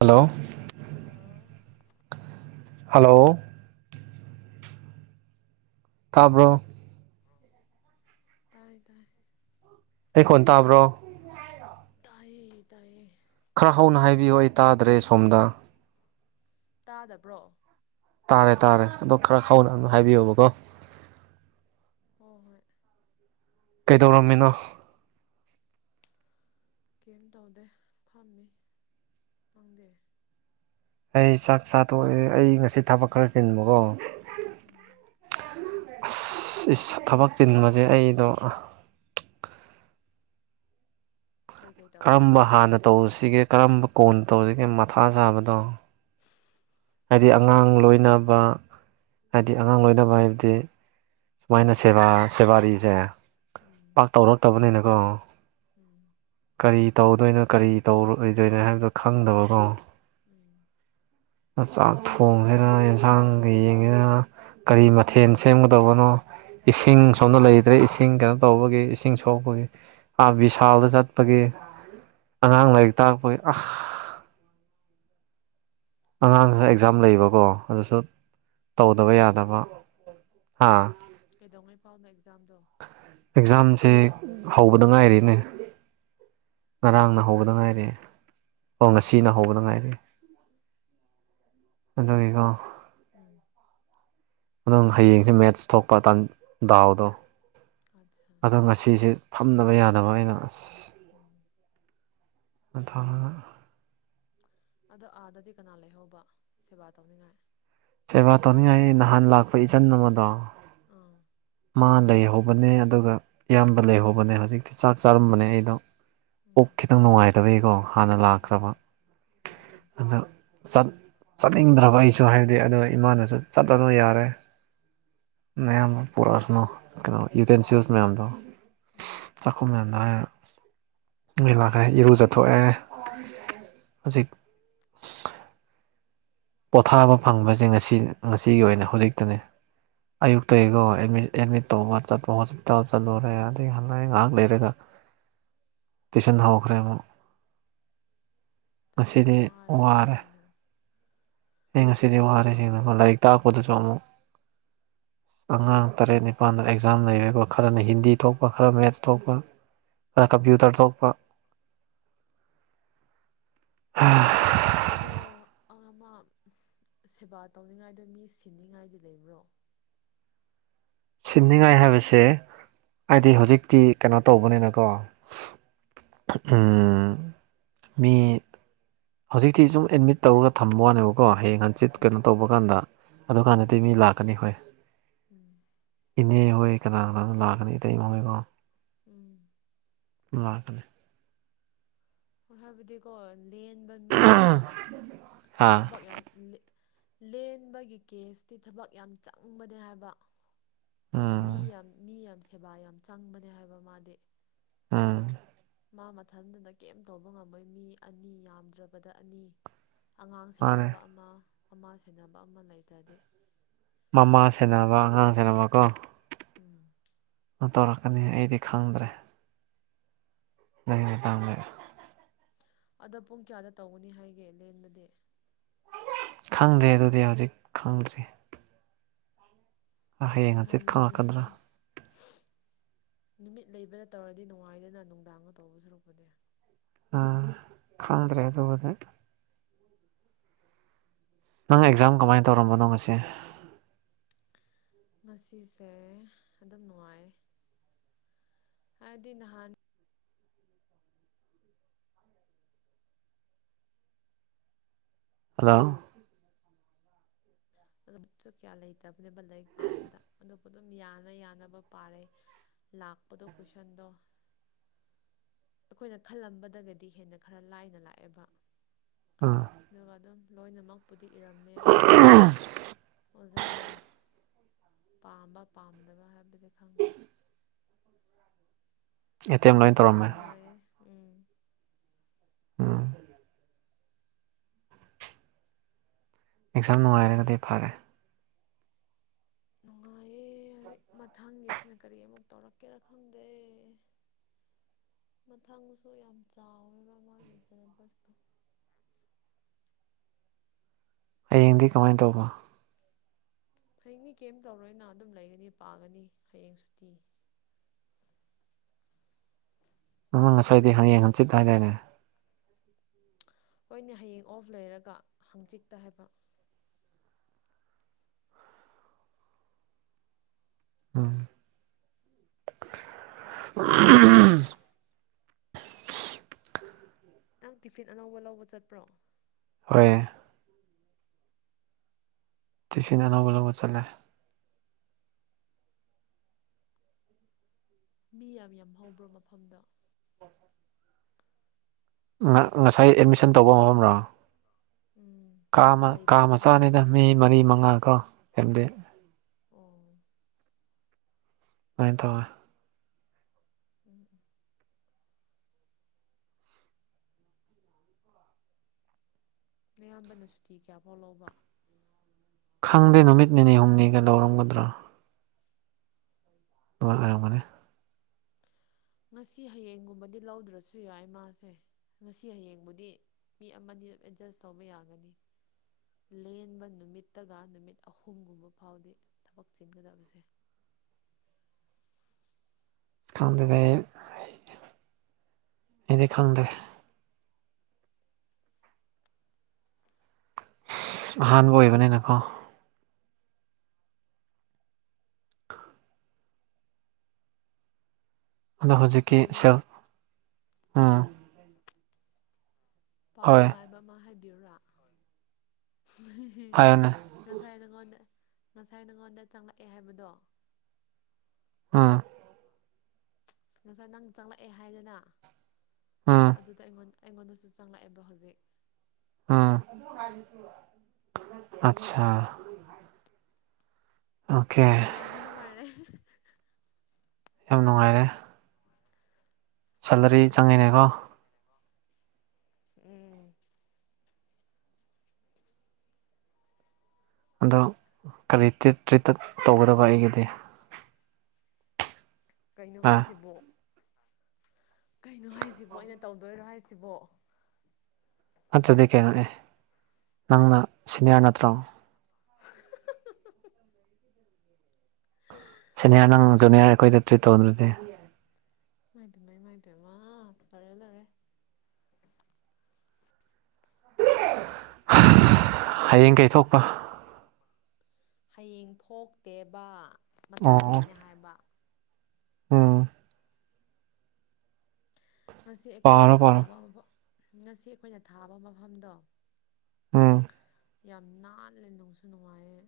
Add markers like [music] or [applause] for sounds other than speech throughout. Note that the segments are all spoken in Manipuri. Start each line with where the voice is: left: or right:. right: ꯍꯜꯂꯣ
left: [inaudible]
right: ꯍꯜꯂꯣ ꯇꯥꯕ꯭ꯔꯣ
left: ꯇꯥꯏ ꯇꯥꯏ
right: ꯑꯩ ꯀꯣꯟ ꯇꯥꯕ꯭ꯔꯣ
left: ꯇꯥꯏꯌꯦ ꯇꯥꯏꯌꯦ
right: ꯈꯔ ꯍꯧꯅ ꯍꯥꯏꯕꯤꯌꯨ ꯑꯩ ꯇꯥꯗ꯭ꯔꯦ ꯁꯣꯝꯗ
left: ꯇꯥꯗꯕ꯭ꯔꯣ
right: ꯇꯥꯔꯦ ꯇꯥꯔꯦ ꯑꯗꯣ ꯈꯔ ꯍꯧꯅ ꯑꯗꯨ ꯍꯥꯏꯕꯤꯌꯣꯕꯀꯣ
left: ꯍꯣꯏ
right: ꯀꯩꯗꯧꯔꯝꯃꯤꯅꯣ
left: ꯀꯩꯝ ꯇꯧꯗꯦ ꯐꯝꯃꯤ ꯐꯪꯗꯦ
right: ꯑꯩ ꯆꯥꯛ ꯆꯥꯊꯣꯛꯑꯦ ꯑꯩ ꯉꯁꯤ ꯊꯕꯛ ꯈꯔ ꯆꯤꯟꯕꯀꯣ
left: ꯎꯝ
right: ꯑꯁ ꯊꯕꯛ ꯆꯤꯟꯕꯁꯦ ꯑꯩꯗꯣ
left: ꯀꯩꯀꯩ ꯇꯧꯔꯦ
right: ꯀꯔꯝꯕ ꯍꯥꯟꯅ ꯇꯧꯁꯤꯒꯦ ꯀꯔꯝꯕ ꯀꯣꯟ ꯇꯧꯁꯤꯒꯦ ꯃꯊꯥ ꯁꯥꯥꯕꯗꯣ ꯍꯥꯏꯗꯤ ꯑꯉꯥꯡ ꯂꯣꯏꯅꯕ ꯍꯥꯏꯗꯤ ꯑꯉꯥꯡ ꯂꯣꯏꯅꯕ ꯍꯥꯏꯕꯗꯤ ꯁꯨꯃꯥꯏꯅ ꯁꯦꯕꯥ ꯁꯦꯕꯥꯔꯤꯁꯦ
left: ꯎꯝ
right: ꯄꯥꯛ ꯇꯧꯔꯛꯇꯕꯅꯤꯅꯀꯣ
left: ꯎꯝ
right: ꯀꯔꯤ ꯇꯧꯗꯣꯏꯅꯣ ꯀꯔꯤ ꯇꯧꯔꯣꯏꯗꯣꯏꯅꯣ ꯍꯥꯏꯕꯗꯣ ꯈꯪꯗꯕꯀꯣ
left: ꯎꯝ
right: ꯆꯥꯛ ꯊꯣꯡꯁꯤꯗꯅ ꯑꯦꯟꯁꯥꯡꯒ ꯌꯦꯡꯁꯤꯗꯅ ꯀꯔꯤ ꯃꯊꯦꯜ ꯁꯦꯝꯒꯗꯕꯅꯣ ꯏꯁꯤꯡ ꯁꯣꯝꯅ ꯂꯩꯇ꯭ꯔꯦ ꯏꯁꯤꯡ ꯀꯩꯅꯣ ꯇꯧꯕꯒꯤ ꯏꯁꯤꯡ ꯁꯣꯛꯄꯒꯤ ꯑꯥ ꯚꯤꯁꯥꯜꯗ ꯆꯠꯄ ꯒꯤ ꯑꯉꯥꯡ ꯂꯥꯏꯔꯤꯛ ꯇꯥꯛꯄꯒꯤ ꯑ ꯑꯉꯥꯡ
left: ꯐꯖꯅ
right: ꯑꯦꯛꯖꯥꯝ ꯂꯩꯕꯀꯣ ꯑꯗꯨꯁꯨ ꯇꯧꯗꯕ ꯌꯥꯗꯕ
left: ꯀꯩꯗꯧꯉꯩꯐꯥꯎ
right: ꯍꯥꯥ
left: ꯀꯩꯗꯧꯉꯩ ꯐꯥꯎꯅꯣ ꯑꯦꯛꯖꯥꯝꯗꯣ
right: ꯑꯦꯛꯖꯥꯝꯁꯦ ꯍꯧꯕꯗ ꯉꯥꯏꯔꯤꯅꯦ ꯉꯔꯥꯡꯅ ꯍꯧꯕꯗ
left: ꯎꯝ
right: ꯉꯥꯏꯔꯦ ꯑꯣ ꯉꯁꯤꯅ
left: ꯎꯝ
right: ꯍꯧꯕꯗ ꯉꯥꯏꯔꯦ ꯀꯗꯣꯢꯅꯣ
left: ꯎꯝ
right: ꯑꯗꯪ
left: ꯍꯣ
right: ꯍꯌꯦꯡꯁꯦ ꯃꯦꯠꯁ ꯊꯣꯛꯄ ꯗꯥꯎꯗꯣ
left: ꯑꯠꯁꯥ
right: ꯑꯗꯣ ꯉꯁꯤꯁꯦ ꯐꯝꯗꯅꯕ ꯌꯥꯗꯕ ꯑꯩꯅ
left: ꯎꯝ
right: ꯑꯗꯨ ꯊꯥꯔꯒ
left: ꯑꯗꯣ ꯑꯥꯗꯗꯤ ꯀꯅꯥ ꯂꯩꯍꯧꯕ ꯁꯦꯕꯥ ꯇꯧꯅꯤꯡꯉꯥꯏ
right: ꯁꯦꯕꯥ ꯇꯧꯅꯤꯡꯉꯥꯏ ꯅꯍꯥꯟ ꯂꯥꯛꯄ ꯏꯆꯟ ꯑꯃꯗꯣ
left: ꯑꯥ
right: ꯃꯥ ꯂꯩꯍꯧꯕꯅꯦ ꯑꯗꯨꯒ ꯏꯌꯥꯝꯕ ꯂꯩꯍꯧꯕꯅꯦ ꯍꯧꯖꯤꯛꯇꯤ ꯆꯥꯛ ꯆꯥꯔꯝꯕꯅꯦ ꯑꯩꯗꯣ ꯑꯣꯛ
left: ꯎꯝ
right: ꯈꯤꯇꯪ ꯅꯨꯡꯉꯥꯏꯇꯕꯒꯤꯀꯣ ꯍꯥꯟꯅ ꯂꯥꯛꯈ꯭ꯔꯕ
left: ꯎꯝ ꯑꯣ
right: ꯑꯗ ꯆꯠꯅꯤꯡꯗ꯭ꯔꯕ ꯑꯩꯁꯨ ꯍꯥꯏꯕꯗꯤ ꯑꯗꯣ ꯏꯃꯥꯅꯁꯨ ꯆꯠꯂꯅꯨ ꯌꯥꯔꯦ ꯃꯌꯥꯝ ꯑꯃ ꯑꯃ ꯄꯨꯔꯛꯑꯁꯅꯨ ꯀꯩꯅꯣ ꯌꯨꯇꯦꯟꯁꯤꯜꯁ ꯃꯌꯥꯝꯗꯣ
left: ꯎꯝ
right: ꯆꯥꯛꯈꯨꯝ ꯃꯌꯥꯝꯗꯣ ꯍꯥꯏꯔ ꯃꯦꯂꯈ ꯏꯔꯨ ꯆꯊꯣꯛꯑꯦ ꯍꯧꯖꯤꯛ ꯄꯣꯊꯥꯕ ꯐꯪꯕꯁꯦ ꯉꯁꯤ ꯉꯁꯤꯒꯤ ꯑꯣꯏꯅ ꯍꯧꯖꯤꯛꯇꯅꯤ ꯑꯌꯨꯛꯇꯒꯤ ꯑꯩꯒꯣ ꯑꯦꯗꯃꯤꯠ ꯇꯧꯕꯒ ꯆꯠꯄ ꯍꯣꯁꯄꯤꯇꯥꯜ ꯆꯠꯂꯨꯔꯦ ꯑꯗꯗꯒꯤ ꯍꯥꯟꯅꯛ ꯉꯥꯏꯍꯥꯛ ꯂꯩꯔꯒ
left: [inaudible]
right: ꯇꯟꯗꯧꯕꯈ꯭ꯔ ꯑꯃ
left: ꯐꯖꯅ ꯋꯥꯔꯦꯅꯦ ꯉꯁꯤꯅ
right: ꯑꯩ ꯉꯁꯤꯗꯤ ꯋꯥꯔꯤꯔꯦꯁꯤꯅꯀ ꯂꯥꯏꯔꯤꯛ ꯇꯥꯛꯄꯗꯁꯨ ꯑꯃꯨꯛ
left: [inaudible]
right: ꯑꯉꯥꯡ ꯇꯔꯦꯠ ꯅꯤꯄꯥꯜꯗ ꯑꯦꯛꯖꯥꯝ ꯂꯩꯕ ꯈꯔꯅ ꯍꯤꯟꯗꯤ ꯊꯣꯛꯄ ꯈꯔ ꯃꯦꯠꯁ ꯊꯣꯛꯄ
left: ꯎꯝ
right: ꯀꯝꯄ꯭ꯌꯨꯇꯔ ꯊꯣꯛꯄ
left: ꯑꯗꯣ ꯑꯃ ꯁꯦꯕꯥ ꯇꯧꯅꯤꯡꯉꯥꯏꯗꯣ ꯃꯤ ꯁꯤꯟꯅꯤꯉꯥꯏꯗꯤ ꯂꯩꯕ꯭ꯔꯣ
right: ꯁꯤꯟꯅꯤꯉꯥꯏ ꯍꯥꯏꯕꯁꯦ ꯑꯩꯗꯤ ꯍꯧꯖꯤꯛꯇꯤ ꯀꯩꯅꯣ ꯇꯧꯕꯅꯦꯅꯀꯣ ꯃꯤ ꯍꯧꯖꯤꯛꯇꯤ ꯁꯨꯝ ꯑꯦꯗꯃꯤꯠ ꯇꯧꯔꯒ ꯊꯝꯕ ꯋꯥꯅꯦꯕꯀꯣ ꯍꯌꯦ ꯍꯟꯆꯤꯠ ꯀꯩꯅꯣ
left: ꯎꯝ
right: ꯇꯧꯕ ꯀꯥꯟꯗ ꯑꯗꯨꯀꯥꯟꯗꯗꯤ
left: ꯎꯝ
right: ꯃꯤ ꯂꯥꯛꯀꯅꯤ ꯍꯣꯏ
left: ꯎꯝ
right: ꯏꯅꯦ ꯍꯣꯏ ꯀꯅꯥ ꯀꯅꯥ ꯂꯥꯛꯀꯅꯤ ꯏꯇꯩꯃ ꯍꯣꯏ
left: ꯎꯝ
right: ꯂꯀꯅꯤ
left: ꯍꯣꯏ ꯍꯥꯏꯕꯗꯤꯀꯣ ꯂꯦꯟꯕ ꯃꯤꯗꯤ
right: ꯍꯥ
left: ꯊꯕꯛ ꯌꯥꯝ ꯂꯦꯟꯕꯒꯤ ꯀꯦꯁꯇꯤ ꯊꯕꯛ ꯌꯥꯝ ꯆꯪꯕꯅꯦ ꯍꯥꯏꯕ
right: ꯎꯝ
left: ꯃꯤ ꯌꯥꯝ ꯃꯤ ꯌꯥꯝ ꯁꯦꯕꯥ ꯌꯥꯝ ꯆꯪꯕꯅꯦ ꯍꯥꯏꯕ ꯃꯥꯗꯤ
right: ꯑꯝ
left: ꯃꯥ ꯃꯊꯟꯇꯅ ꯀꯦꯝꯝ ꯇꯧꯕ ꯉꯝꯃꯣꯏ ꯃꯤ ꯑꯅꯤ ꯌꯥꯝꯗ꯭ꯔꯕꯗ ꯑꯅꯤ ꯑꯉꯥꯡ
right: ꯃꯥꯅꯦ
left: ꯁꯦꯟꯅꯕ ꯑꯃ ꯑꯃ ꯁꯦꯟꯅꯕ ꯑꯃ ꯂꯩꯇ꯭ꯔꯗꯤ
right: ꯃꯃꯥ ꯁꯦꯟꯅꯕ ꯑꯉꯥꯡ ꯁꯦꯅꯕꯀꯣ
left: ꯎꯝ
right: ꯇꯧꯔꯛꯀꯅꯤ ꯑꯩꯗꯤ ꯈꯪꯗ꯭ꯔꯦ [inaudible]
left: ꯑꯗꯣ ꯄꯨꯡ ꯀꯌꯥꯗ ꯇꯧꯒꯅꯤ ꯍꯥꯏꯒꯦ ꯂꯦꯟꯕꯗꯤ
right: ꯈꯪꯗꯦ ꯑꯗꯨꯗꯤ ꯍꯧꯖꯤꯛ ꯈꯪꯗ꯭ꯔꯤ ꯍꯌꯦꯡ ꯍꯪꯆꯤꯠ ꯈꯪꯪꯉꯛꯀꯗ꯭ꯔꯥ
left: ꯉꯜꯂꯤꯉꯩ ꯅꯨꯃꯤꯠ ꯂꯩꯕꯅ ꯇꯧꯔꯗꯤ ꯅꯨꯡꯉꯥꯏꯗꯅ ꯅꯨꯡꯗꯥꯡꯒ ꯇꯧꯕ ꯁꯨꯔꯛꯄꯅꯦ
right: ꯈꯟꯗ꯭ꯔꯦ ꯑꯗꯨꯒꯗꯤ ꯅꯪ ꯑꯦꯛꯖꯥꯝ ꯀꯃꯥꯏꯅ ꯇꯧꯔꯝꯕꯅꯣ ꯉꯁꯦ
left: ꯉꯁꯤꯁꯦ ꯑꯗꯨꯝ ꯅꯨꯡꯉꯥꯏ ꯍꯥꯏꯗꯤ ꯅꯍꯥꯟ
right: ꯍꯜꯂꯣ
left: ꯑꯗꯨꯁꯨ ꯀꯌꯥ ꯂꯩꯇꯕꯅꯦꯕ ꯂꯥꯏꯔꯤꯛ ꯄꯥꯕꯗ ꯑꯗꯨꯕꯨ ꯑꯗꯨꯝ ꯌꯥꯅ ꯌꯥꯅꯕ ꯄꯥꯔꯦ ꯂꯥꯛꯄꯗꯣ ꯀꯣꯏꯁꯟꯗꯣ ꯑꯩꯈꯣꯏꯅ ꯈꯜꯂꯝꯕꯒꯗꯤ ꯍꯦꯟꯅ ꯈꯔ ꯂꯥꯏꯅ ꯂꯥꯛꯑꯦꯕ
right: ꯎꯝ
left: ꯑꯗꯨꯒ ꯑꯗꯨꯝ ꯂꯣꯏꯅꯃꯛꯄꯨꯗꯤ ꯏꯔꯝꯃꯦ ꯑꯗꯣ ꯑꯣꯖꯥ ꯅꯝ ꯄꯥꯝꯕ ꯄꯥꯝꯗꯕ ꯍꯥꯏꯕꯗꯤ ꯈꯪꯗ꯭ꯔꯦ
right: ꯑꯦꯇꯦꯝ ꯂꯣꯏ
left: ꯅꯣꯡꯕꯨꯗꯤ
right: ꯇꯧꯔꯝꯃꯦ
left: ꯅꯨꯡꯉꯥꯏꯌꯦ ꯎꯝ
right: ꯎꯝ ꯃꯤꯛꯁꯥꯔ ꯅꯨꯡꯉꯥꯏꯔꯒꯗꯤ ꯐꯔꯦ
left: ꯅꯨꯡꯉꯥꯢꯌꯦ ꯑꯦ ꯍꯧꯖꯤꯛ ꯃꯊꯪꯒꯤꯁꯤꯅ ꯀꯔꯤ ꯑꯃꯨꯛ ꯇꯧꯔꯛꯀꯦꯔꯥ ꯈꯪꯗꯦ ꯃꯊꯪꯁꯨ ꯌꯥꯝ ꯆꯥꯎꯋꯦꯕ ꯃꯥꯒꯤ ꯁꯦꯂꯦꯕꯁꯇꯣ
right: ꯍꯌꯦꯡꯗꯤ ꯀꯃꯥꯏꯅ ꯇꯧꯕ
left: ꯍꯌꯦꯡꯅꯤ ꯀꯩꯝ ꯇꯧꯔꯣꯏꯅ ꯑꯗꯨꯝ ꯂꯩꯒꯅꯤ ꯄꯥꯒꯅꯤ ꯍꯌꯦꯡ ꯁꯨꯇꯤ
right: ꯎꯝ ꯉꯁꯥꯏꯗꯤ ꯍꯌꯦꯡ ꯍꯪꯆꯤꯠ ꯍꯥꯏꯗꯥꯢꯅꯦ
left: ꯍꯣꯏꯅꯦ ꯍꯌꯦꯡ ꯑꯣꯐ ꯂꯩꯔꯒ ꯍꯪꯆꯤꯛꯇ ꯍꯥꯏꯕ
right: ꯎꯝ [unintelligible]
left: ꯅꯪ ꯇꯤꯐꯤꯟ ꯑꯅꯧꯕ ꯂꯧꯕ ꯆꯠꯄ꯭ꯔꯣ
right: ꯍꯣꯏ ꯇꯤꯐꯤꯟ ꯑꯅꯧꯕ ꯂꯧꯕ ꯆꯂꯦ
left: ꯃꯤ ꯌꯥꯝ ꯌꯥꯝ ꯍꯧꯕ꯭ꯔꯣ ꯃꯐꯝꯗ
right: ꯉꯁꯥꯏ ꯑꯦꯠꯃꯤꯁꯟ ꯇꯧꯕ ꯃꯐꯝꯔꯣ
left: ꯎꯝ
right: ꯀꯥ
left: ꯍꯥꯏꯕꯗꯤ
right: ꯀꯥ
left: ꯂꯩꯕ ꯂꯩꯕ
right: ꯃꯆꯥꯅꯤꯗ ꯃꯤ ꯃꯔꯤ ꯃꯉꯥ ꯀꯣ ꯁꯦꯝꯗꯦ
left: ꯑꯣ
right: ꯃꯣꯏ ꯇꯣ
left: ꯎꯝ ꯑꯌꯥꯝꯕꯅ ꯁꯨꯇꯤ ꯀꯌꯥꯐꯥꯎ ꯂꯧꯕ
right: ꯈꯪꯗꯦ ꯅꯨꯃꯤꯠ ꯅꯤꯅꯤ ꯍꯨꯝꯅꯤꯒ ꯂꯧꯔꯝꯒꯗ꯭ꯔꯥ [unintelligible]
left: ꯉꯁꯤ ꯍꯌꯦꯡꯒꯨꯝꯕꯗꯤ ꯂꯧꯗ꯭ꯔꯁꯨ ꯌꯥꯏ ꯃꯥꯁꯦ ꯉꯁꯤ ꯍꯌꯦꯡꯕꯨꯗꯤ ꯃꯤ ꯑꯃꯅꯤ ꯑꯦꯗꯖꯁ ꯇꯧꯕ ꯌꯥꯒꯅꯤ ꯂꯦꯟꯕ ꯅꯨꯃꯤꯠꯇꯒ ꯅꯨꯃꯤꯠ ꯑꯍꯨꯝꯒꯨꯝꯕ ꯐꯥꯎꯗꯤ ꯊꯕꯛ ꯆꯤꯟꯒꯗꯕꯁꯦ [inaudible]
right: ꯈꯪꯗꯦꯗ ꯑꯩꯗꯤ ꯈꯪꯗꯦ ꯑꯍꯥꯟꯕ ꯑꯣꯏꯕꯅꯤꯅꯀꯣ ꯑꯗꯣ ꯍꯧꯖꯤꯛꯀꯤ
left: ꯄꯥꯎ
right: ꯁꯦꯜ
left: ꯅꯨꯡꯉꯥꯏ
right: ꯎꯝ
left: ꯄꯥꯎ
right: ꯍꯣꯏ
left: ꯅꯨꯡꯉꯥꯏꯕ ꯑꯃ ꯍꯥꯏꯕꯤꯌꯨꯔꯥ
right: ꯍꯥꯏꯌꯣꯅꯦ
left: ꯉꯁꯥꯏꯗ ꯀꯣꯟꯅ ꯉꯁꯥꯏ ꯅꯉꯣꯟꯗ ꯆꯪꯂꯛꯑꯦ ꯍꯥꯏꯕꯗꯣ
right: ꯍꯥꯝ
left: ꯉꯁꯥꯏ ꯅꯪ ꯆꯪꯂꯛꯑꯦ ꯍꯥꯏꯗꯅ
right: ꯎꯝ
left: ꯑꯗꯨꯗ ꯑꯩꯉꯣꯟꯗ ꯑꯩꯉꯣꯟꯗꯁꯨ ꯆꯪꯂꯛꯑꯦꯕ ꯍꯧꯖꯤꯛ
right: ꯎꯝ ꯑꯆꯁꯥ
left: ꯅꯨꯡꯉꯥꯏꯔꯦ ꯅꯨꯡꯉꯥꯏꯔꯦ
right: ꯌꯥꯝ ꯅꯨꯡꯉꯥꯏꯔꯦ ꯁꯦꯂꯔꯤ
left: ꯅꯨꯡꯉꯥꯏꯔꯦ
right: ꯆꯪꯉꯤꯅꯦꯀꯣ
left: ꯅꯨꯡꯉꯥꯏꯔꯦ ꯎꯝ
right: ꯑꯗꯣ ꯀꯔꯤ ꯇ꯭ꯔꯤꯠꯇ ꯇꯧꯒꯗꯕ ꯑꯩꯒꯤꯗꯤ
left: ꯀꯩꯅꯣ
right: ꯑꯥ
left: ꯍꯥꯏꯁꯤꯕꯣ ꯀꯩꯅꯣ ꯍꯥꯏꯁꯤꯕꯣ ꯑꯩꯅ ꯇꯧꯗꯣꯏꯔꯣ ꯍꯥꯏꯁꯤꯕꯣ
right: ꯃꯠꯇꯗꯤ ꯀꯩꯅ ꯑꯦ ꯅꯪꯅ ꯁꯅꯤꯌꯥꯔꯅ꯭ꯇꯔꯣ
left: [inaudible]
right: ꯁꯅꯤꯌꯥꯔ ꯅꯪꯅ ꯖꯨꯅꯤꯌꯥꯔ ꯑꯩꯀꯣꯏꯗ ꯇ꯭ꯔꯤꯠ ꯇꯧꯗꯧ ꯅꯠꯇꯦ꯫
left: ꯃꯥꯏꯗꯤ ꯃꯩ ꯃꯥꯏꯗꯃ ꯂꯩꯔꯦ ꯂꯩꯔꯦ
right: ꯍꯌꯦꯡ ꯀꯩꯊꯣꯛꯄ
left: ꯍꯌꯦꯡ ꯊꯣꯛꯇꯦꯕ
right: ꯑꯣ
left: ꯃꯊꯪꯗꯅꯦ ꯍꯥꯏꯕ
right: ꯎꯝ
left: ꯉꯁꯤ ꯑꯩꯈꯣꯏꯅ
right: ꯄꯥꯔꯣ ꯄꯥꯔꯣ
left: ꯊꯥꯕ ꯃꯐꯝ ꯉꯁꯤ ꯑꯩꯈꯣꯏꯅ ꯊꯥꯕ ꯃꯐꯝꯗꯣ
right: ꯎꯝ
left: ꯌꯥꯝ ꯅꯥꯜꯂꯦ ꯅꯨꯡꯁꯨ ꯅꯨꯡꯉꯥꯏꯌꯦ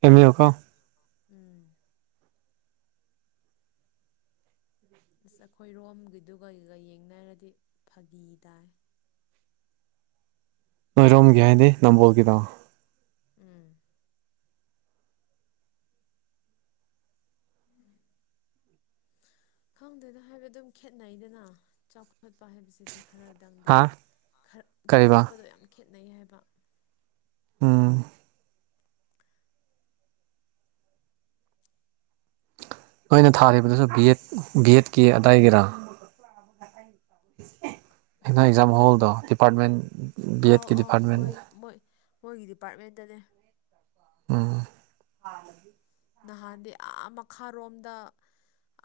right: ꯀꯦꯝꯀꯣ
left: ꯎꯝ ꯑꯁ ꯑꯩꯈꯣꯏꯔꯣꯝꯒꯤꯗꯨꯒꯒ ꯌꯦꯡꯅꯔꯗꯤ ꯐꯥꯒꯤ ꯇꯥꯏ [inaudible]
right: ꯅꫭꯏꯔꯣꯝꯒꯤ ꯍꯥꯏꯗꯤ ꯅꯝꯕꯣꯒꯗ
left: ꯎꯝ ꯈꯪꯗꯅ ꯍꯥꯏꯕ ꯑꯗꯨꯝ ꯈꯦꯠꯅꯩꯗꯅ ꯆꯥꯎꯈꯠꯄ ꯍꯥꯏꯕꯁꯤꯗꯤ ꯈꯔꯗꯪꯗꯤ
right: ꯍꯥ
left: ꯈꯔ
right: ꯀꯔꯤꯕ
left: ꯆꯥꯎꯈꯠꯄꯗꯣ ꯌꯥꯝ ꯈꯦꯠꯅꯩ ꯍꯥꯏꯕ
right: ꯑꯝ ꯅꯣꯏꯅ ꯊꯥꯔꯤꯕꯗꯨꯁꯨ ꯕꯤ ꯑꯦꯠꯀꯤ ꯑꯗꯥꯏꯒꯤꯔꯥ [inaudible] ꯑꯩꯅ
left: ꯀꯩꯅꯣ
right: ꯑꯦꯛꯖꯥꯝ
left: ꯀꯩꯅꯣ
right: ꯍꯣꯜꯗ ꯗꯤꯄꯥꯔꯠꯃꯦꯟ ꯕꯤ
left: ꯑꯥꯎ
right: ꯑꯦꯠꯀꯤ
left: ꯑꯥꯎ
right: ꯗꯤꯄꯥꯔꯠꯃꯦꯟ
left: ꯃꯣꯏ ꯃꯣꯏ ꯃꯣꯏꯒꯤ ꯗꯤꯄꯥꯔꯠꯃꯦꯟꯇꯅꯦ
right: ꯎꯝ
left: ꯅꯍꯥꯟꯗꯤ ꯑꯥ ꯃꯈꯥꯔꯣꯝꯗ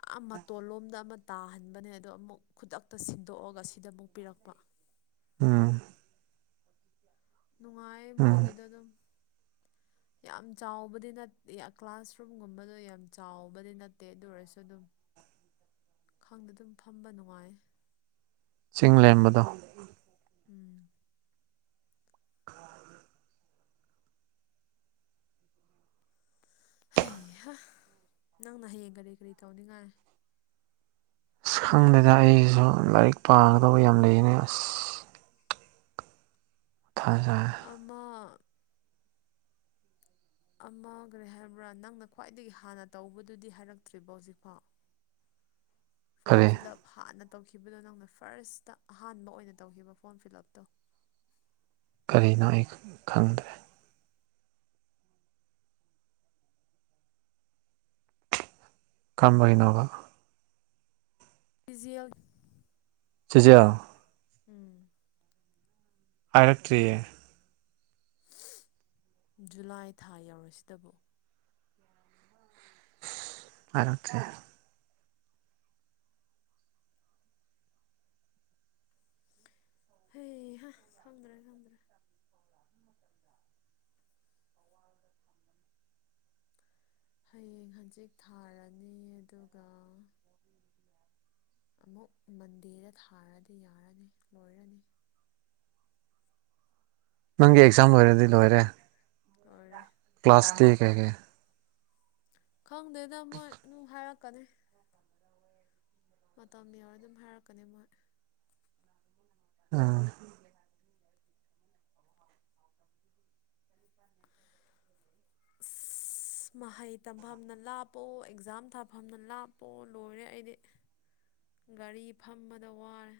left: ꯐ ꯃꯇꯣꯟ ꯂꯣꯝꯗ ꯑꯃ ꯇꯥꯍꯟꯕꯅꯦ ꯑꯗꯣ ꯑꯃꯨꯛ ꯈꯨꯗꯛꯇ ꯁꯤꯟꯗꯣꯛꯑꯒ ꯁꯤꯗ ꯑꯃꯨꯛ ꯄꯤꯔꯛꯄ
right: ꯑꯝ
left: ꯅꯨꯡꯉꯥꯏꯌꯦ ꯃꯣꯏꯒꯤꯗ ꯑꯗꯨꯝ ꯌꯥꯝ ꯆꯥꯎꯕꯗꯤ ꯀ꯭ꯂꯥꯁꯔꯨꯝꯒꯨꯝꯕꯗꯣ ꯌꯥꯝ ꯆꯥꯎꯕꯗꯤ ꯅꯠꯇꯦ ꯑꯗꯨ ꯑꯣꯏꯔꯁꯨ ꯑꯗꯨꯝ ꯈꯪꯗ ꯑꯗꯨꯝ ꯐꯝꯕ ꯅꯨꯡꯉꯥꯏ
right: ꯆꯤꯡ ꯂꯦꯝꯕꯗꯣ
left: ꯎꯝ ꯍꯩꯍꯥ ꯅꯪꯅ ꯍꯌꯦꯡ ꯀꯔꯤ ꯀꯔꯤ ꯇꯧꯅꯤꯡꯉꯥꯏ
right: ꯑꯁ ꯈꯪꯗꯦꯗ ꯑꯩꯁꯨ ꯂꯥꯏꯔꯤꯛ ꯄꯥꯒꯗꯧꯕ ꯌꯥꯝ ꯂꯩꯅꯦ ꯑꯁ ꯃꯊꯥ ꯁꯥꯏ
left: ꯑꯃ ꯑꯃ ꯀꯔꯤ ꯍꯥꯏꯕ꯭ꯔꯥ ꯅꯪꯅ ꯈ꯭ꯋꯥꯏꯗꯒꯤ ꯍꯥꯟꯅ ꯇꯧꯕꯗꯨꯗꯤ ꯍꯥꯏꯔꯛꯇ꯭ꯔꯤꯕꯣ ꯍꯧꯖꯤꯛꯐꯥꯎ ꯐꯣꯝ
right: ꯀꯔꯤ
left: ꯐꯤꯜꯂꯞ ꯍꯥꯟꯅ ꯇꯧꯈꯤꯕꯗꯣ ꯅꯪꯅ ꯐꯥꯔꯁꯇ ꯑꯍꯥꯟꯕ ꯑꯣꯏꯅ ꯇꯧꯈꯤꯕ ꯐꯣꯔꯝ ꯐꯤꯜ ꯎꯞꯇꯣ
right: ꯀꯔꯤꯅꯣ ꯑꯩ ꯈꯪꯗ꯭ꯔꯦ ꯀꯝꯕꯩꯅꯣꯕ
left: ꯚꯤꯖꯨꯋꯦꯜ
right: ꯆꯖꯤꯌꯥ
left: ꯎꯝ
right: ꯑꯥꯏꯔꯛꯇ꯭ꯔꯤꯌꯦ
left: ꯖꯨꯂꯥꯏ ꯊꯥ ꯌꯧꯔꯁꯤꯇꯕꯨ
right: ꯁꯁ ꯍꯥꯏꯔꯛꯇ꯭ꯔꯤ
left: ꯍꯩ ꯍꯥ ꯈꯪꯗ꯭ꯔꯦ ꯈꯪꯗ꯭ꯔꯦ ꯍꯌꯦꯡ ꯍꯪꯆꯤꯠ ꯊꯥꯔꯅꯤ ꯑꯗꯨꯒ ꯑꯃꯨꯛ ꯃꯟꯗꯦꯗ ꯊꯥꯔꯗꯤ ꯌꯥꯔꯅꯤ ꯂꯣꯏꯔꯅꯤ ꯑꯟꯑꯣꯗꯤꯕꯜ
right: ꯅꯪꯒꯤ ꯑꯦꯛꯖꯥꯝ ꯂꯣꯏꯔꯗꯤ ꯂꯣꯏꯔꯦ
left: ꯂꯣꯏꯔꯦ
right: ꯀ꯭ꯂꯥꯁꯇꯤ ꯀꯩ ꯀꯩ
left: ꯈꯪꯗꯦꯗ ꯃꯣꯏ ꯑꯗꯨꯝ ꯍꯥꯏꯔꯛꯀꯅꯤ ꯃꯇꯝ ꯌꯧꯎꯔꯗꯤ ꯑꯗꯨꯝ ꯍꯥꯏꯔꯛꯀꯅꯤ ꯃꯣꯏ
right: ꯑꯥ
left: ꯁꯁ ꯑꯁ ꯃꯍꯩ ꯇꯝꯐꯝꯅ ꯂꯥꯞꯄꯣ ꯑꯦꯛꯖꯥꯝ ꯊꯥꯐꯝꯅ ꯂꯥꯞꯄꯣ ꯂꯣꯏꯔꯦ ꯑꯩꯗꯤ ꯒꯥꯔꯤ ꯐꯝꯕꯗ ꯋꯥꯔꯦ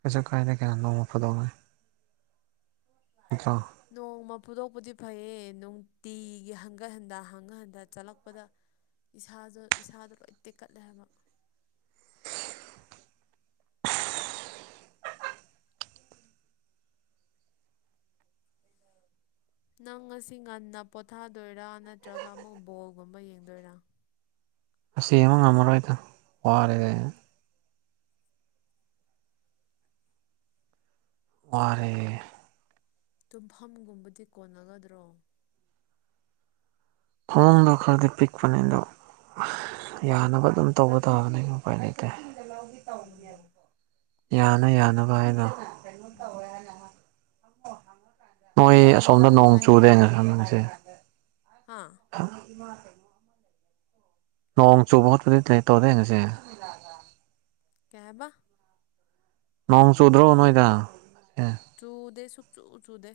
right: ꯀꯩꯪꯩꯁꯨ ꯀꯥꯏꯗꯦ ꯅꫭꯡ ꯐꯥꯗꫭꯛꯅꯤ ꯇ꯭ꯔꯣ
left: ꯅꯣꯡꯃ ꯐꯨꯗꯣꯛꯄꯗꯤ ꯐꯩꯌꯦ ꯅꯨꯡꯇꯤꯒꯤ ꯍꯪꯒꯠ ꯍꯟꯗ ꯍꯪꯒꯠ ꯍꯟꯗ ꯆꯠꯂꯛꯄꯗ ꯏꯁꯥꯁꯨ ꯏꯁꯥꯗꯣ ꯂꯣꯏ ꯇꯦꯛꯀꯠꯂꯦ ꯍꯥꯏꯕ ꯅꯪ ꯉꯁꯤ ꯉꯟꯅ ꯄꯣꯊꯥꯗꯣꯏꯔꯥ ꯅꯠꯇ꯭ꯔꯒ ꯑꯃꯨꯛ ꯕꯣꯜꯒꯨꯝꯕ ꯌꯦꯡꯗꯣꯏꯔꯥ
right: ꯑꯁ ꯌꯦꯡꯕ ꯉꯝꯃꯔꯣꯏꯗ ꯋꯥꯔꯦꯗ ꯋꯥꯔꯦ
left: ꯇꯨꯝꯐꯝꯒꯨꯝꯕꯗꯤ ꯀꯣꯟꯅꯒꯗ꯭ꯔꯣ
right: ꯐꯃꯨꯡꯗꯣ ꯈꯔꯗꯤ ꯄꯤꯛ ꯄꯅꯦ ꯑꯗꯣ ꯌꯥꯅꯕ ꯑꯗꯨꯝ ꯇꯧꯕ ꯇꯥꯕꯅꯤ ꯎꯄꯥꯏ ꯂꯩꯇꯦ
left: ꯎꯝ
right: ꯌꯥꯅ ꯌꯥꯅꯕ ꯍꯥꯏꯅ
left: ꯎꯝ
right: ꯃꯣꯏ
left: ꯑꯗ
right: ꯑꯁꯣꯝꯗ
left: ꯒꯨꯗ
right: ꯅꯣꯡ ꯆꯨꯔꯦꯅ
left: ꯅꯥꯏꯠꯀꯨꯝꯕꯗꯤ ꯂꯩꯕ꯭ꯔꯣ
right: ꯈꯪꯉꯁꯦ
left: ꯍꯥ
right: ꯂꯣꯡꯣꯡ ꯣꯠ ꯂꯩꯇꯧꯗ ꯉꯁꯤ
left: ꯀꯩ ꯍꯥꯏꯕꯥ
right: ꯅꯣꯡ ꯆꯧꯗ꯭ꯔꯣ ꯅꯣꯏꯗ ꯑꯦ
left: ꯆꯨꯗꯦ ꯁꯨꯛꯆꯨ ꯆꯨꯗꯦ